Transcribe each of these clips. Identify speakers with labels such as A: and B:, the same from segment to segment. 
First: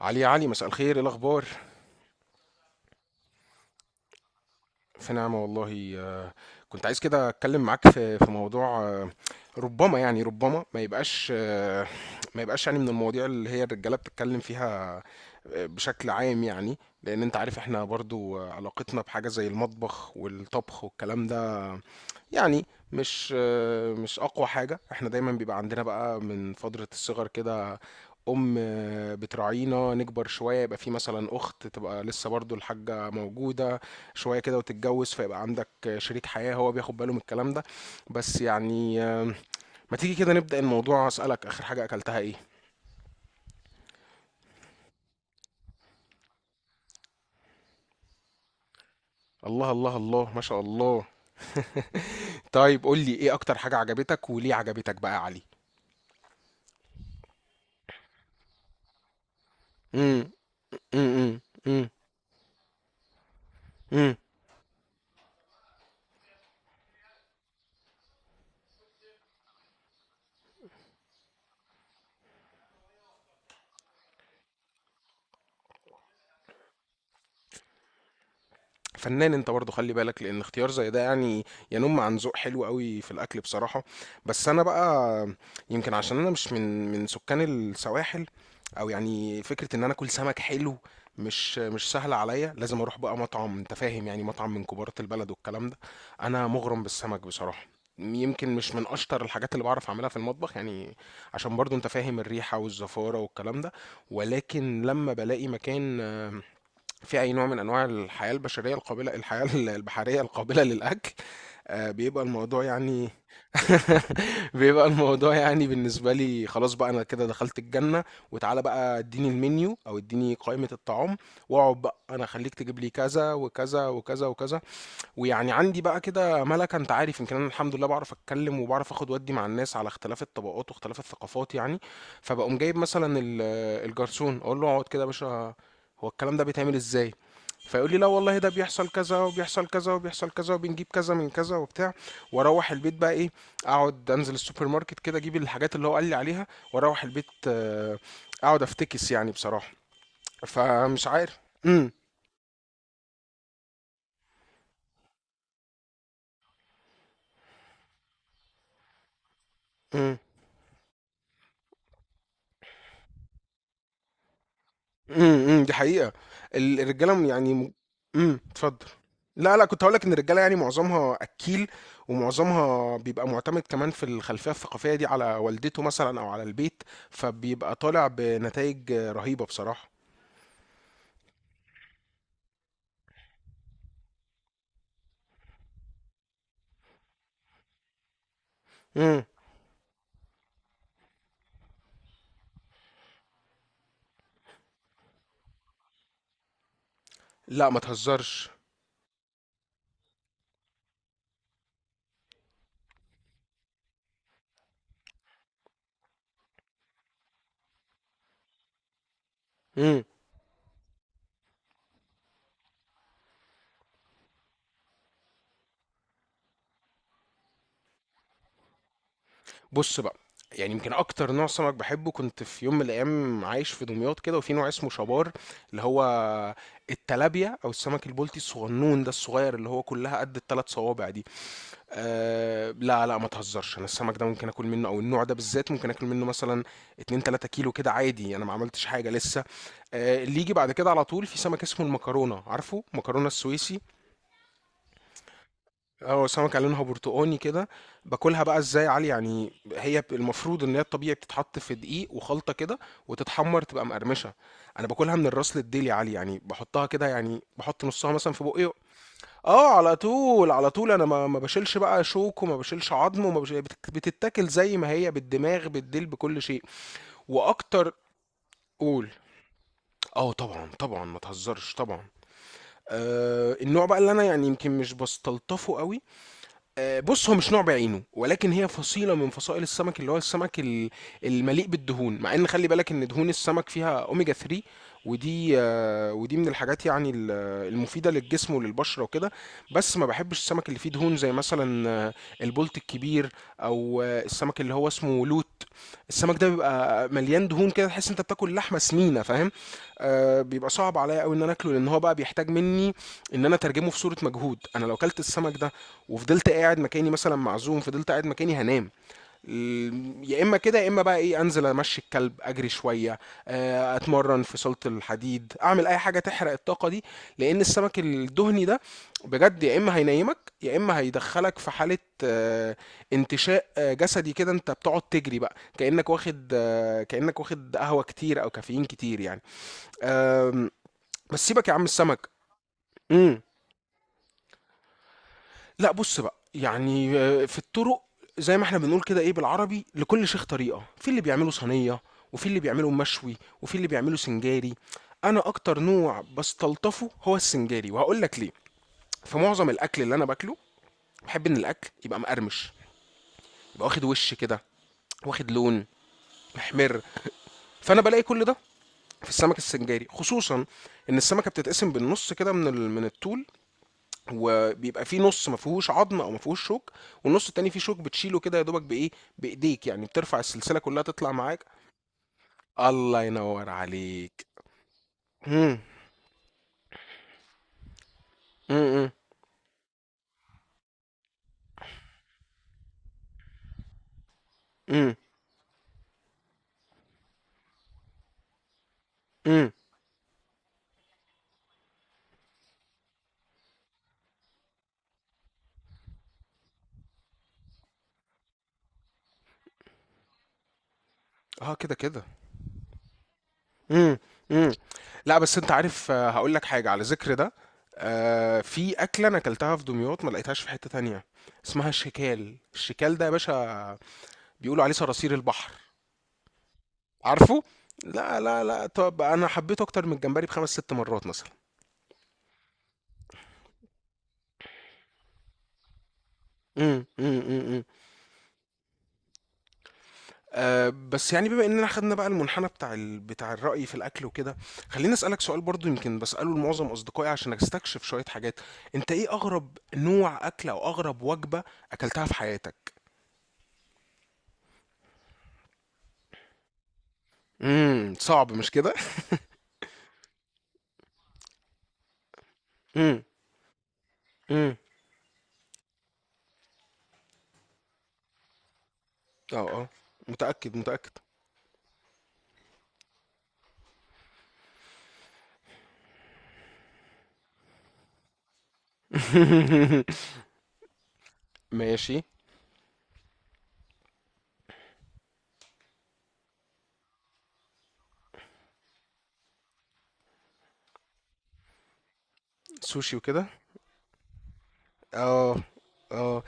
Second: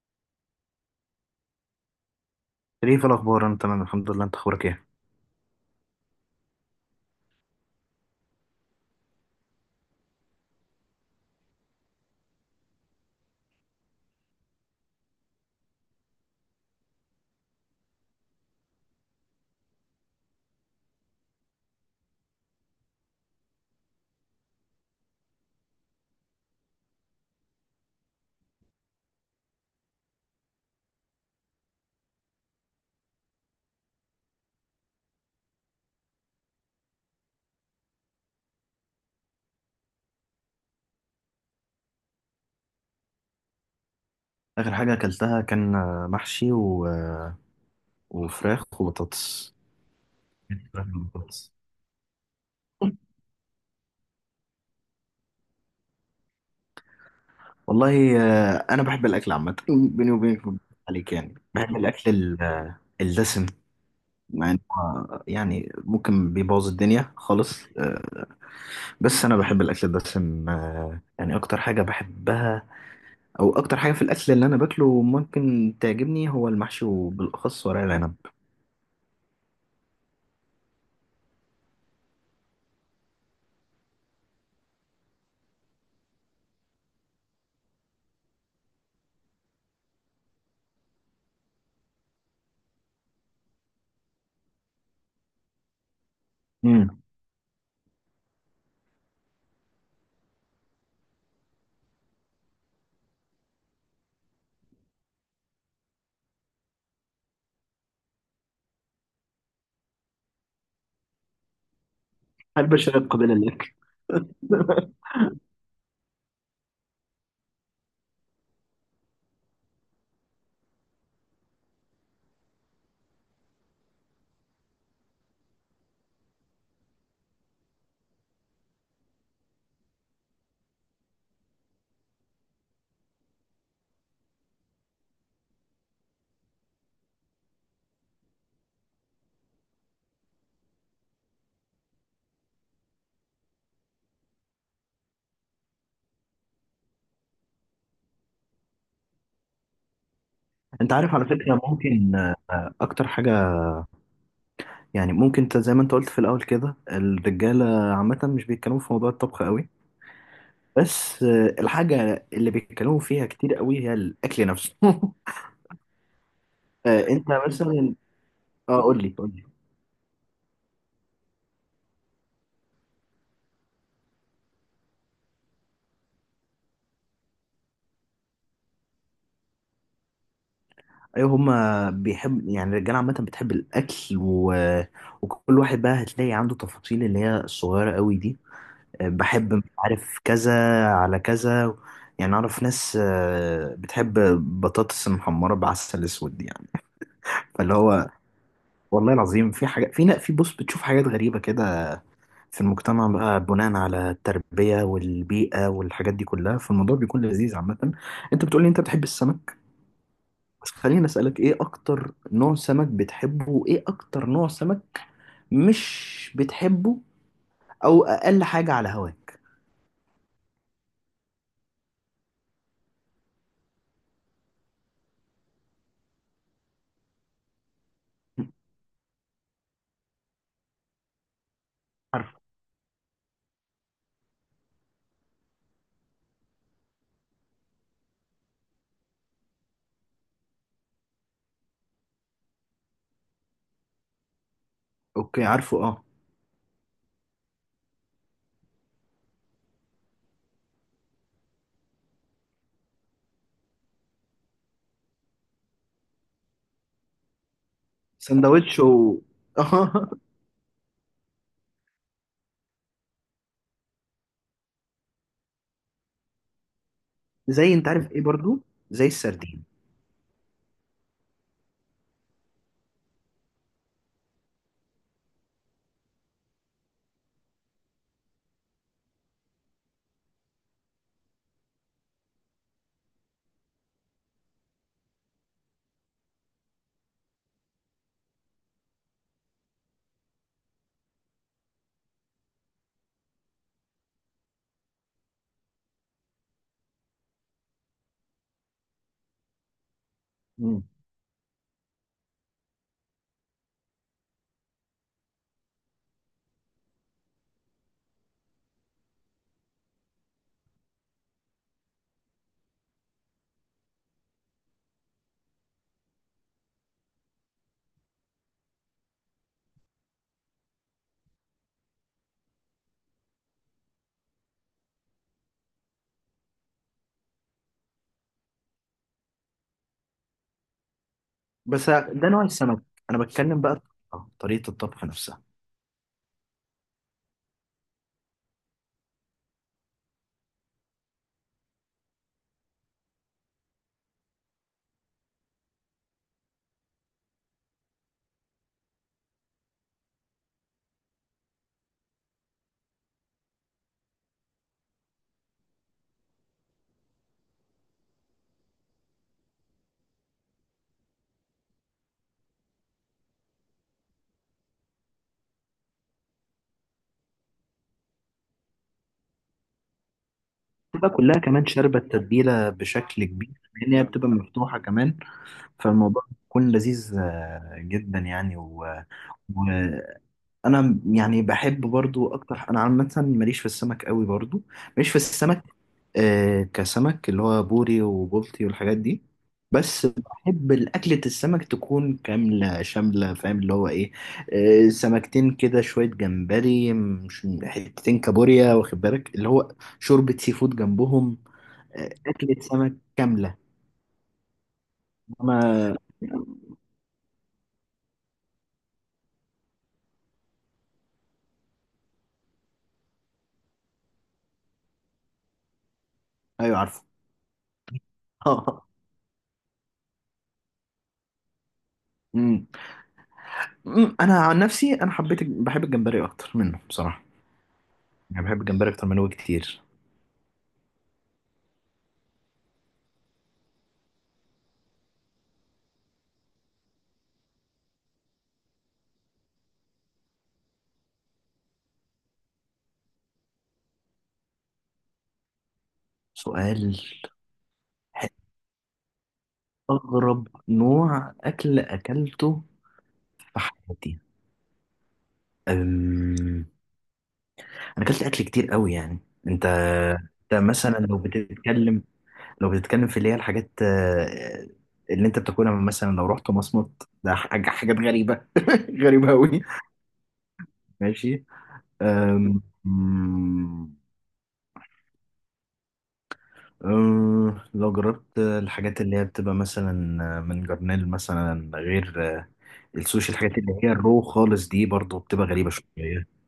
A: علي يا علي، مساء الخير. ايه الاخبار؟
B: شريف الأخبار، أنا تمام الحمد لله. أنت أخبارك إيه؟
A: في نعمه والله. كنت عايز كده اتكلم معاك في موضوع. ربما يعني ربما ما يبقاش. يعني من المواضيع اللي هي الرجاله بتتكلم فيها. بشكل عام، يعني لان انت عارف احنا برضو، علاقتنا بحاجه زي المطبخ والطبخ والكلام ده. يعني مش مش اقوى حاجه احنا دايما بيبقى عندنا، بقى من فتره الصغر كده. ام بتراعينا نكبر شويه يبقى في مثلا اخت تبقى لسه برضو الحاجه موجوده شويه كده، وتتجوز فيبقى عندك شريك حياه هو بياخد باله من الكلام ده. بس يعني ما تيجي كده نبدا الموضوع، اسالك اخر حاجه اكلتها ايه؟
B: آخر حاجة أكلتها كان محشي و... آه، وفراخ وبطاطس.
A: الله الله الله، ما شاء
B: فراخ
A: الله.
B: وبطاطس.
A: طيب قول لي، ايه اكتر حاجه عجبتك وليه عجبتك بقى يا علي؟
B: والله أنا بحب الأكل عامة، بيني
A: امم،
B: وبينك ما بكذبش عليك، يعني
A: امم،
B: بحب
A: امم.
B: الأكل الدسم. مع إنه يعني ممكن بيبوظ الدنيا خالص، بس أنا بحب الأكل الدسم، يعني أكتر حاجة بحبها، أو أكتر حاجة في الأكل اللي أنا باكله ممكن تعجبني هو المحشي وبالأخص ورق العنب.
A: فنان انت برضه، خلي بالك لان اختيار زي ده يعني ينم عن ذوق حلو قوي في الاكل بصراحه. بس انا بقى، يمكن عشان انا مش من سكان السواحل، او يعني فكره ان انا اكل سمك حلو مش سهله عليا. لازم اروح بقى مطعم، انت فاهم يعني مطعم من كبارة البلد والكلام ده. انا مغرم بالسمك بصراحه، يمكن مش من اشطر الحاجات اللي بعرف اعملها في المطبخ يعني. عشان برضو انت فاهم الريحه والزفاره والكلام ده. ولكن لما بلاقي مكان في أي نوع من أنواع الحياة البشرية القابلة، الحياة البحرية القابلة للأكل، بيبقى الموضوع
B: أحب أشارك
A: يعني.
B: قبيلة لك.
A: بيبقى الموضوع يعني بالنسبة لي، خلاص بقى أنا كده دخلت الجنة. وتعالى بقى اديني المنيو أو اديني قائمة الطعام، واقعد بقى أنا، خليك تجيب لي كذا وكذا وكذا وكذا. ويعني عندي بقى كده ملكة، انت عارف، يمكن انا الحمد لله بعرف اتكلم وبعرف اخد ودي مع الناس على اختلاف الطبقات واختلاف الثقافات يعني. فبقوم جايب مثلا الجرسون، اقول له اقعد كده يا باشا، هو الكلام ده بيتعمل ازاي؟ فيقول لي لا والله، ده بيحصل كذا وبيحصل كذا وبيحصل كذا، وبنجيب كذا من كذا وبتاع. واروح البيت بقى ايه، اقعد انزل السوبر ماركت كده اجيب الحاجات اللي هو قال لي عليها، واروح البيت اقعد افتكس يعني بصراحة.
B: أنت
A: فمش
B: عارف على
A: عارف.
B: فكرة،
A: امم،
B: ممكن أكتر حاجة، يعني ممكن، أنت زي ما أنت قلت في الأول كده، الرجالة عامة مش بيتكلموا في موضوع الطبخ قوي.
A: امم.
B: بس الحاجة اللي بيتكلموا فيها كتير قوي هي الأكل نفسه.
A: إمم، إمم، دي حقيقة. ال الرجالة م
B: أنت
A: يعني م
B: مثلا،
A: إمم،
B: أه
A: اتفضل.
B: قول لي قول لي.
A: لا، لأ، كنت هاقول لك إن الرجالة يعني معظمها أكّيل، ومعظمها بيبقى مُعتمد كمان في الخلفية الثقافية دي على والدته مثلًا أو على البيت، فبيبقى طالع بنتايج رهيبة بصراحة.
B: أيوه، هما بيحب، يعني الرجالة عامة بتحب الأكل و... وكل واحد بقى هتلاقي عنده تفاصيل اللي هي الصغيرة قوي دي.
A: إمم،
B: بحب مش عارف كذا على كذا، يعني اعرف ناس بتحب بطاطس محمره بعسل اسود يعني.
A: لأ
B: فاللي
A: ما
B: هو
A: تهزرش.
B: والله العظيم في حاجه، في، بص بتشوف حاجات غريبه كده في المجتمع بقى، بناء على التربيه والبيئه والحاجات دي كلها. فالموضوع بيكون لذيذ عامه. انت بتقولي انت بتحب السمك،
A: إمم،
B: بس خليني اسالك، ايه اكتر نوع سمك بتحبه، وايه اكتر نوع سمك مش بتحبه، او اقل حاجه على هواك؟
A: بُص بقى، يعني يمكن أكتر نوع سمك باحبه. كنت في يوم من الأيام عايش في دمياط كده، وفي نوع اسمه شبار، اللي هو التلابيا أو السمك البلطي الصغنون ده الصغير، اللي هو كُلّها قد ال3 صوابع دي.
B: عارفه.
A: أه، لا لا ما تهزرش، انا السمك ده ممكن اكل منه او النوع ده بالذات ممكن اكل منه مثلا 2 3 كيلو كده عادي، انا ما عملتش حاجه لسه. أه اللي يجي بعد كده على طول في سمك اسمه المكرونه، عارفه مكرونه السويسي؟
B: اوكي، عارفه، اه.
A: هو سمكه لونها برتقاني كده. باكلها بقى ازاي يا علي؟ يعني هي المفروض ان هي الطبيعي بتتحط في دقيق وخلطه كده، وتتحمر تبقى مقرمشه. انا باكلها من الراس للديل يا علي، يعني بحطها كده، يعني بحط نصها مثلا في بقي.
B: سندوتش و...
A: اه، على طول على طول، انا ما بشيلش بقى شوك وما بشيلش عظم وما بشيل بتتاكل زي ما هي، بالدماغ بالديل بكل شيء.
B: زي، انت
A: واكتر.
B: عارف ايه برضو؟ زي
A: قول.
B: السردين.
A: اه طبعا طبعا ما تهزرش طبعا. النوع بقى اللي انا يعني يمكن مش بستلطفه قوي. بص، هو مش نوع بعينه، ولكن هي فصيلة من فصائل السمك اللي هو السمك المليء بالدهون. مع ان خلي بالك ان دهون السمك فيها اوميجا 3، ودي ودي من الحاجات يعني المفيدة للجسم وللبشرة وكده. بس ما بحبش السمك اللي فيه دهون زي مثلا البولت الكبير، او السمك اللي هو اسمه لوت. السمك ده بيبقى مليان دهون كده، تحس انت بتاكل لحمة سمينة، فاهم؟ بيبقى
B: مم.
A: صعب عليا قوي ان انا اكله، لان هو بقى بيحتاج مني ان انا اترجمه في صورة مجهود. انا لو كلت السمك ده وفضلت قاعد مكاني مثلا، معزوم فضلت قاعد مكاني، هنام. يا اما كده، يا اما بقى ايه، انزل امشي الكلب، اجري شويه، اتمرن في صاله الحديد، اعمل اي حاجه تحرق الطاقه دي. لان السمك الدهني ده بجد، يا اما هينيمك، يا اما هيدخلك في حاله آه، انتشاء جسدي كده، انت بتقعد تجري بقى كانك واخد آه، كانك واخد قهوه كتير او كافيين كتير يعني. آم، بس سيبك يا عم
B: بس
A: السمك.
B: ده نوع السمك، انا
A: مم.
B: بتكلم بقى طريقة الطبخ نفسها.
A: لا بص بقى، يعني في الطرق زي ما احنا بنقول كده ايه بالعربي، لكل شيخ طريقة، في اللي بيعمله صينية، وفي اللي بيعمله مشوي، وفي اللي بيعمله سنجاري. انا اكتر نوع بستلطفه هو السنجاري، وهقول لك ليه. في معظم الاكل اللي انا باكله، بحب ان الاكل يبقى مقرمش، يبقى واخد وش كده، واخد لون محمر. فانا بلاقي كل ده في السمك السنجاري خصوصا ان السمكه بتتقسم بالنص كده من الطول، وبيبقى في نص ما فيهوش عظم او ما فيهوش شوك، والنص التاني فيه شوك بتشيله كده يا دوبك بايه، بايديك، يعني بترفع السلسله كلها
B: بتبقى
A: تطلع
B: كلها
A: معاك.
B: كمان شاربة التتبيلة
A: الله
B: بشكل كبير،
A: ينور
B: لان هي بتبقى
A: عليك.
B: مفتوحة كمان.
A: امم،
B: فالموضوع بيكون لذيذ جدا يعني و...
A: امم،
B: انا يعني بحب برضو اكتر، انا عامه ماليش في السمك قوي برضو. ماليش
A: امم،
B: في السمك، آه، كسمك اللي هو بوري وبلطي والحاجات دي.
A: امم.
B: بس بحب الاكلة السمك تكون كاملة شاملة، فاهم اللي هو ايه؟ آه، سمكتين كده، شوية جمبري، مش حتتين كابوريا، واخد بالك؟ اللي هو شوربة سي فود جنبهم.
A: اه كده
B: آه،
A: كده.
B: اكلة سمك كاملة.
A: امم، امم. لا بس انت
B: انا
A: عارف، هقول لك حاجه على ذكر ده. في اكله انا اكلتها في دمياط ما لقيتهاش في حته تانية، اسمها الشكال. الشكال ده يا باشا بيقولوا عليه صراصير البحر،
B: ايوه، عارفه.
A: عارفه؟ لا لا لا، طب انا حبيته اكتر من الجمبري بخمس ست مرات مثلا.
B: أمم. أمم، انا عن نفسي انا حبيت، بحب الجمبري اكتر منه
A: امم،
B: بصراحة.
A: امم، امم،
B: انا بحب الجمبري اكتر من هو كتير.
A: بس يعني بما اننا خدنا بقى المنحنى بتاع بتاع الرأي في الاكل وكده، خليني اسالك سؤال برضو يمكن بساله لمعظم اصدقائي عشان استكشف شوية حاجات. انت ايه اغرب نوع اكل او اغرب وجبة اكلتها في حياتك؟
B: سؤال،
A: امم،
B: ح-،
A: صعب مش كده؟
B: اغرب نوع اكل اكلته
A: امم،
B: في حياتي.
A: امم.
B: أم... انا اكلت اكل كتير قوي يعني. انت،
A: اه اه،
B: انت
A: متأكد
B: مثلا
A: متأكد.
B: لو بتتكلم، لو بتتكلم في اللي هي الحاجات اللي انت بتاكلها، مثلا لو رحت مصمت، ده حاجة، حاجات غريبة غريبة قوي. ماشي.
A: ماشي.
B: أم... أم، لو جربت الحاجات اللي هي بتبقى مثلا من جرنيل مثلا، غير
A: سوشي
B: السوشي،
A: وكده.
B: الحاجات اللي هي الرو خالص دي برضو بتبقى
A: اه
B: غريبة شوية.
A: اه.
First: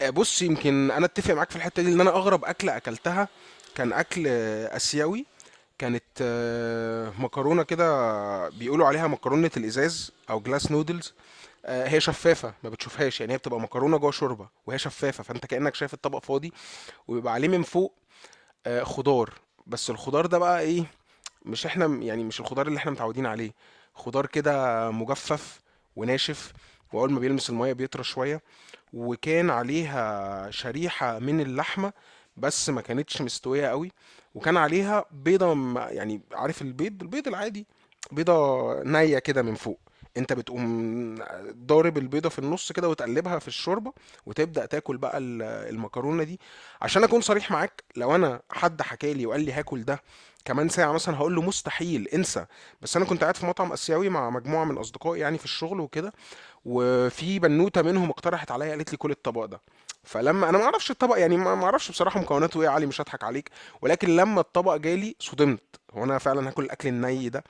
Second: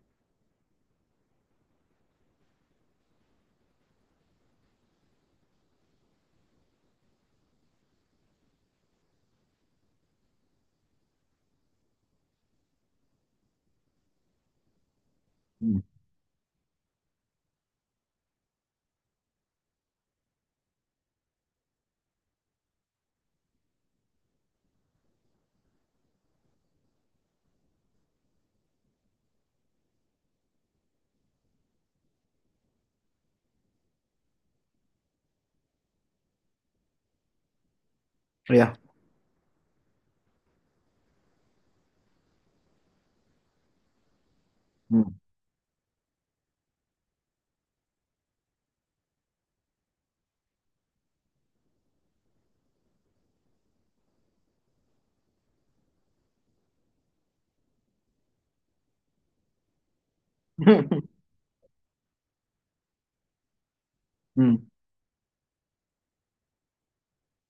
A: بص، يمكن انا اتفق معاك في الحته دي، لان انا اغرب اكله اكلتها كان اكل اسيوي. كانت مكرونه كده بيقولوا عليها مكرونه الازاز او جلاس نودلز. هي شفافه ما بتشوفهاش، يعني هي بتبقى مكرونه جوه شوربه وهي شفافه، فانت كانك
B: مم.
A: شايف الطبق فاضي. وبيبقى عليه من فوق خضار. بس الخضار ده بقى ايه؟ مش احنا، يعني مش الخضار اللي احنا متعودين عليه. خضار كده مجفف وناشف، واول ما بيلمس الميه بيطرى شويه. وكان عليها شريحة من اللحمة، بس ما كانتش مستوية قوي. وكان عليها بيضة يعني عارف البيض، البيض العادي،
B: يا.
A: بيضة نية كده من فوق. انت بتقوم ضارب البيضة في النص كده، وتقلبها في الشوربة، وتبدأ تاكل
B: مم.
A: بقى المكرونة دي. عشان اكون صريح معاك، لو انا حد حكالي وقال لي هاكل ده كمان ساعة مثلا، هقول له مستحيل، انسى. بس انا كنت قاعد في مطعم اسيوي مع مجموعة من اصدقائي يعني في الشغل وكده، وفي بنوته منهم اقترحت عليا، قالت لي كل الطبق ده. فلما انا ما اعرفش الطبق، يعني ما اعرفش بصراحه مكوناته ايه يا علي، مش هضحك عليك. ولكن لما
B: مم.
A: الطبق جالي صدمت، هو انا فعلا هاكل الاكل الني ده؟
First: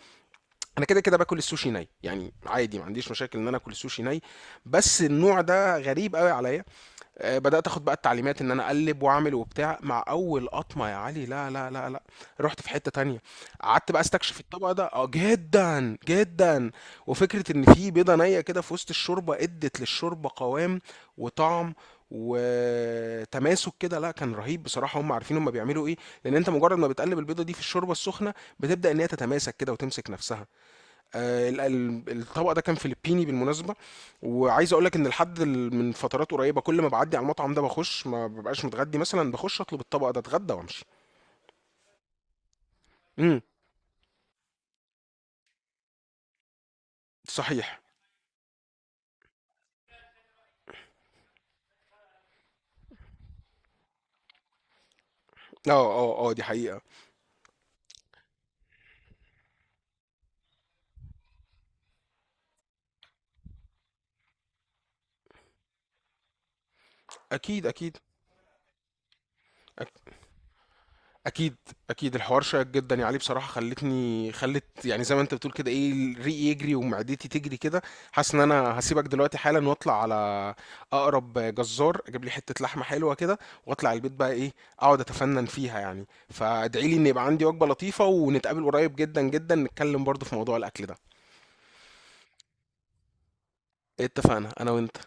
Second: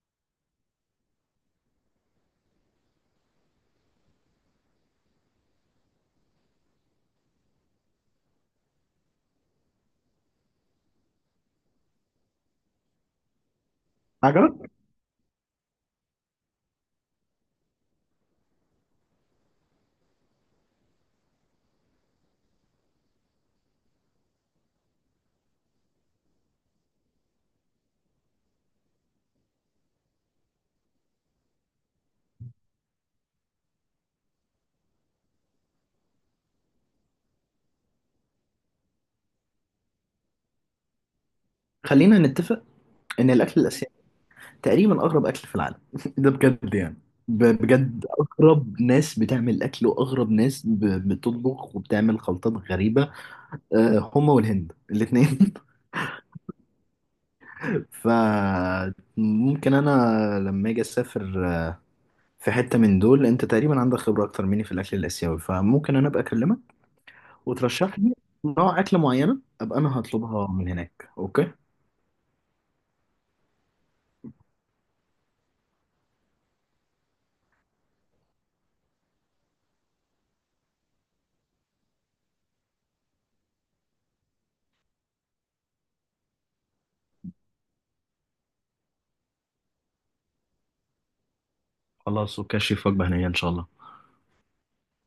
A: انا كده كده باكل السوشي ني يعني عادي، ما عنديش مشاكل ان انا اكل السوشي ني. بس النوع ده غريب قوي عليا. بدأت اخد بقى التعليمات ان انا اقلب واعمل وبتاع. مع اول قطمة يا علي، لا لا لا لا، رحت في حتة تانية، قعدت بقى استكشف
B: عجبك؟
A: الطبق ده، اه جدا جدا. وفكرة ان في بيضة نية كده في وسط الشوربة ادت للشوربة قوام وطعم وتماسك كده، لا كان رهيب بصراحة. هم عارفين هم بيعملوا ايه، لان انت مجرد ما بتقلب البيضة دي في الشوربة السخنة، بتبدأ ان هي تتماسك كده وتمسك نفسها. الطبق ده كان فلبيني بالمناسبه. وعايز اقول لك ان لحد من فترات قريبه، كل ما بعدي على المطعم ده، بخش ما ببقاش متغدي مثلا، بخش اطلب الطبق ده اتغدى وامشي.
B: خلينا نتفق ان
A: امم.
B: الاكل الاسيوي تقريبا اغرب اكل في العالم. ده بجد يعني،
A: صحيح.
B: بجد اغرب ناس بتعمل اكل، واغرب ناس بتطبخ وبتعمل خلطات غريبة. آه، هما والهند الاثنين.
A: اه اه اه، دي حقيقه.
B: فممكن انا لما اجي اسافر في حتة من دول، انت تقريبا عندك خبرة اكتر مني في الاكل الاسيوي، فممكن انا ابقى اكلمك
A: اكيد اكيد.
B: وترشح لي نوع اكل معينة ابقى انا هطلبها من هناك. اوكي،
A: اكيد اكيد. الحوار شيق جدا يعني، عليه بصراحه خلتني، خلت يعني زي ما انت بتقول كده ايه، ريقي يجري ومعدتي تجري كده. حاسس ان انا هسيبك دلوقتي حالا واطلع على اقرب جزار، اجيب لي حته لحمه حلوه كده، واطلع البيت بقى ايه، اقعد اتفنن فيها. يعني فادعي لي ان يبقى عندي وجبه لطيفه، ونتقابل قريب جدا جدا نتكلم برضو في موضوع الاكل ده.
B: خلاص اوكي، شيف، وجبة هنية ان شاء الله.
A: اتفقنا انا وانت.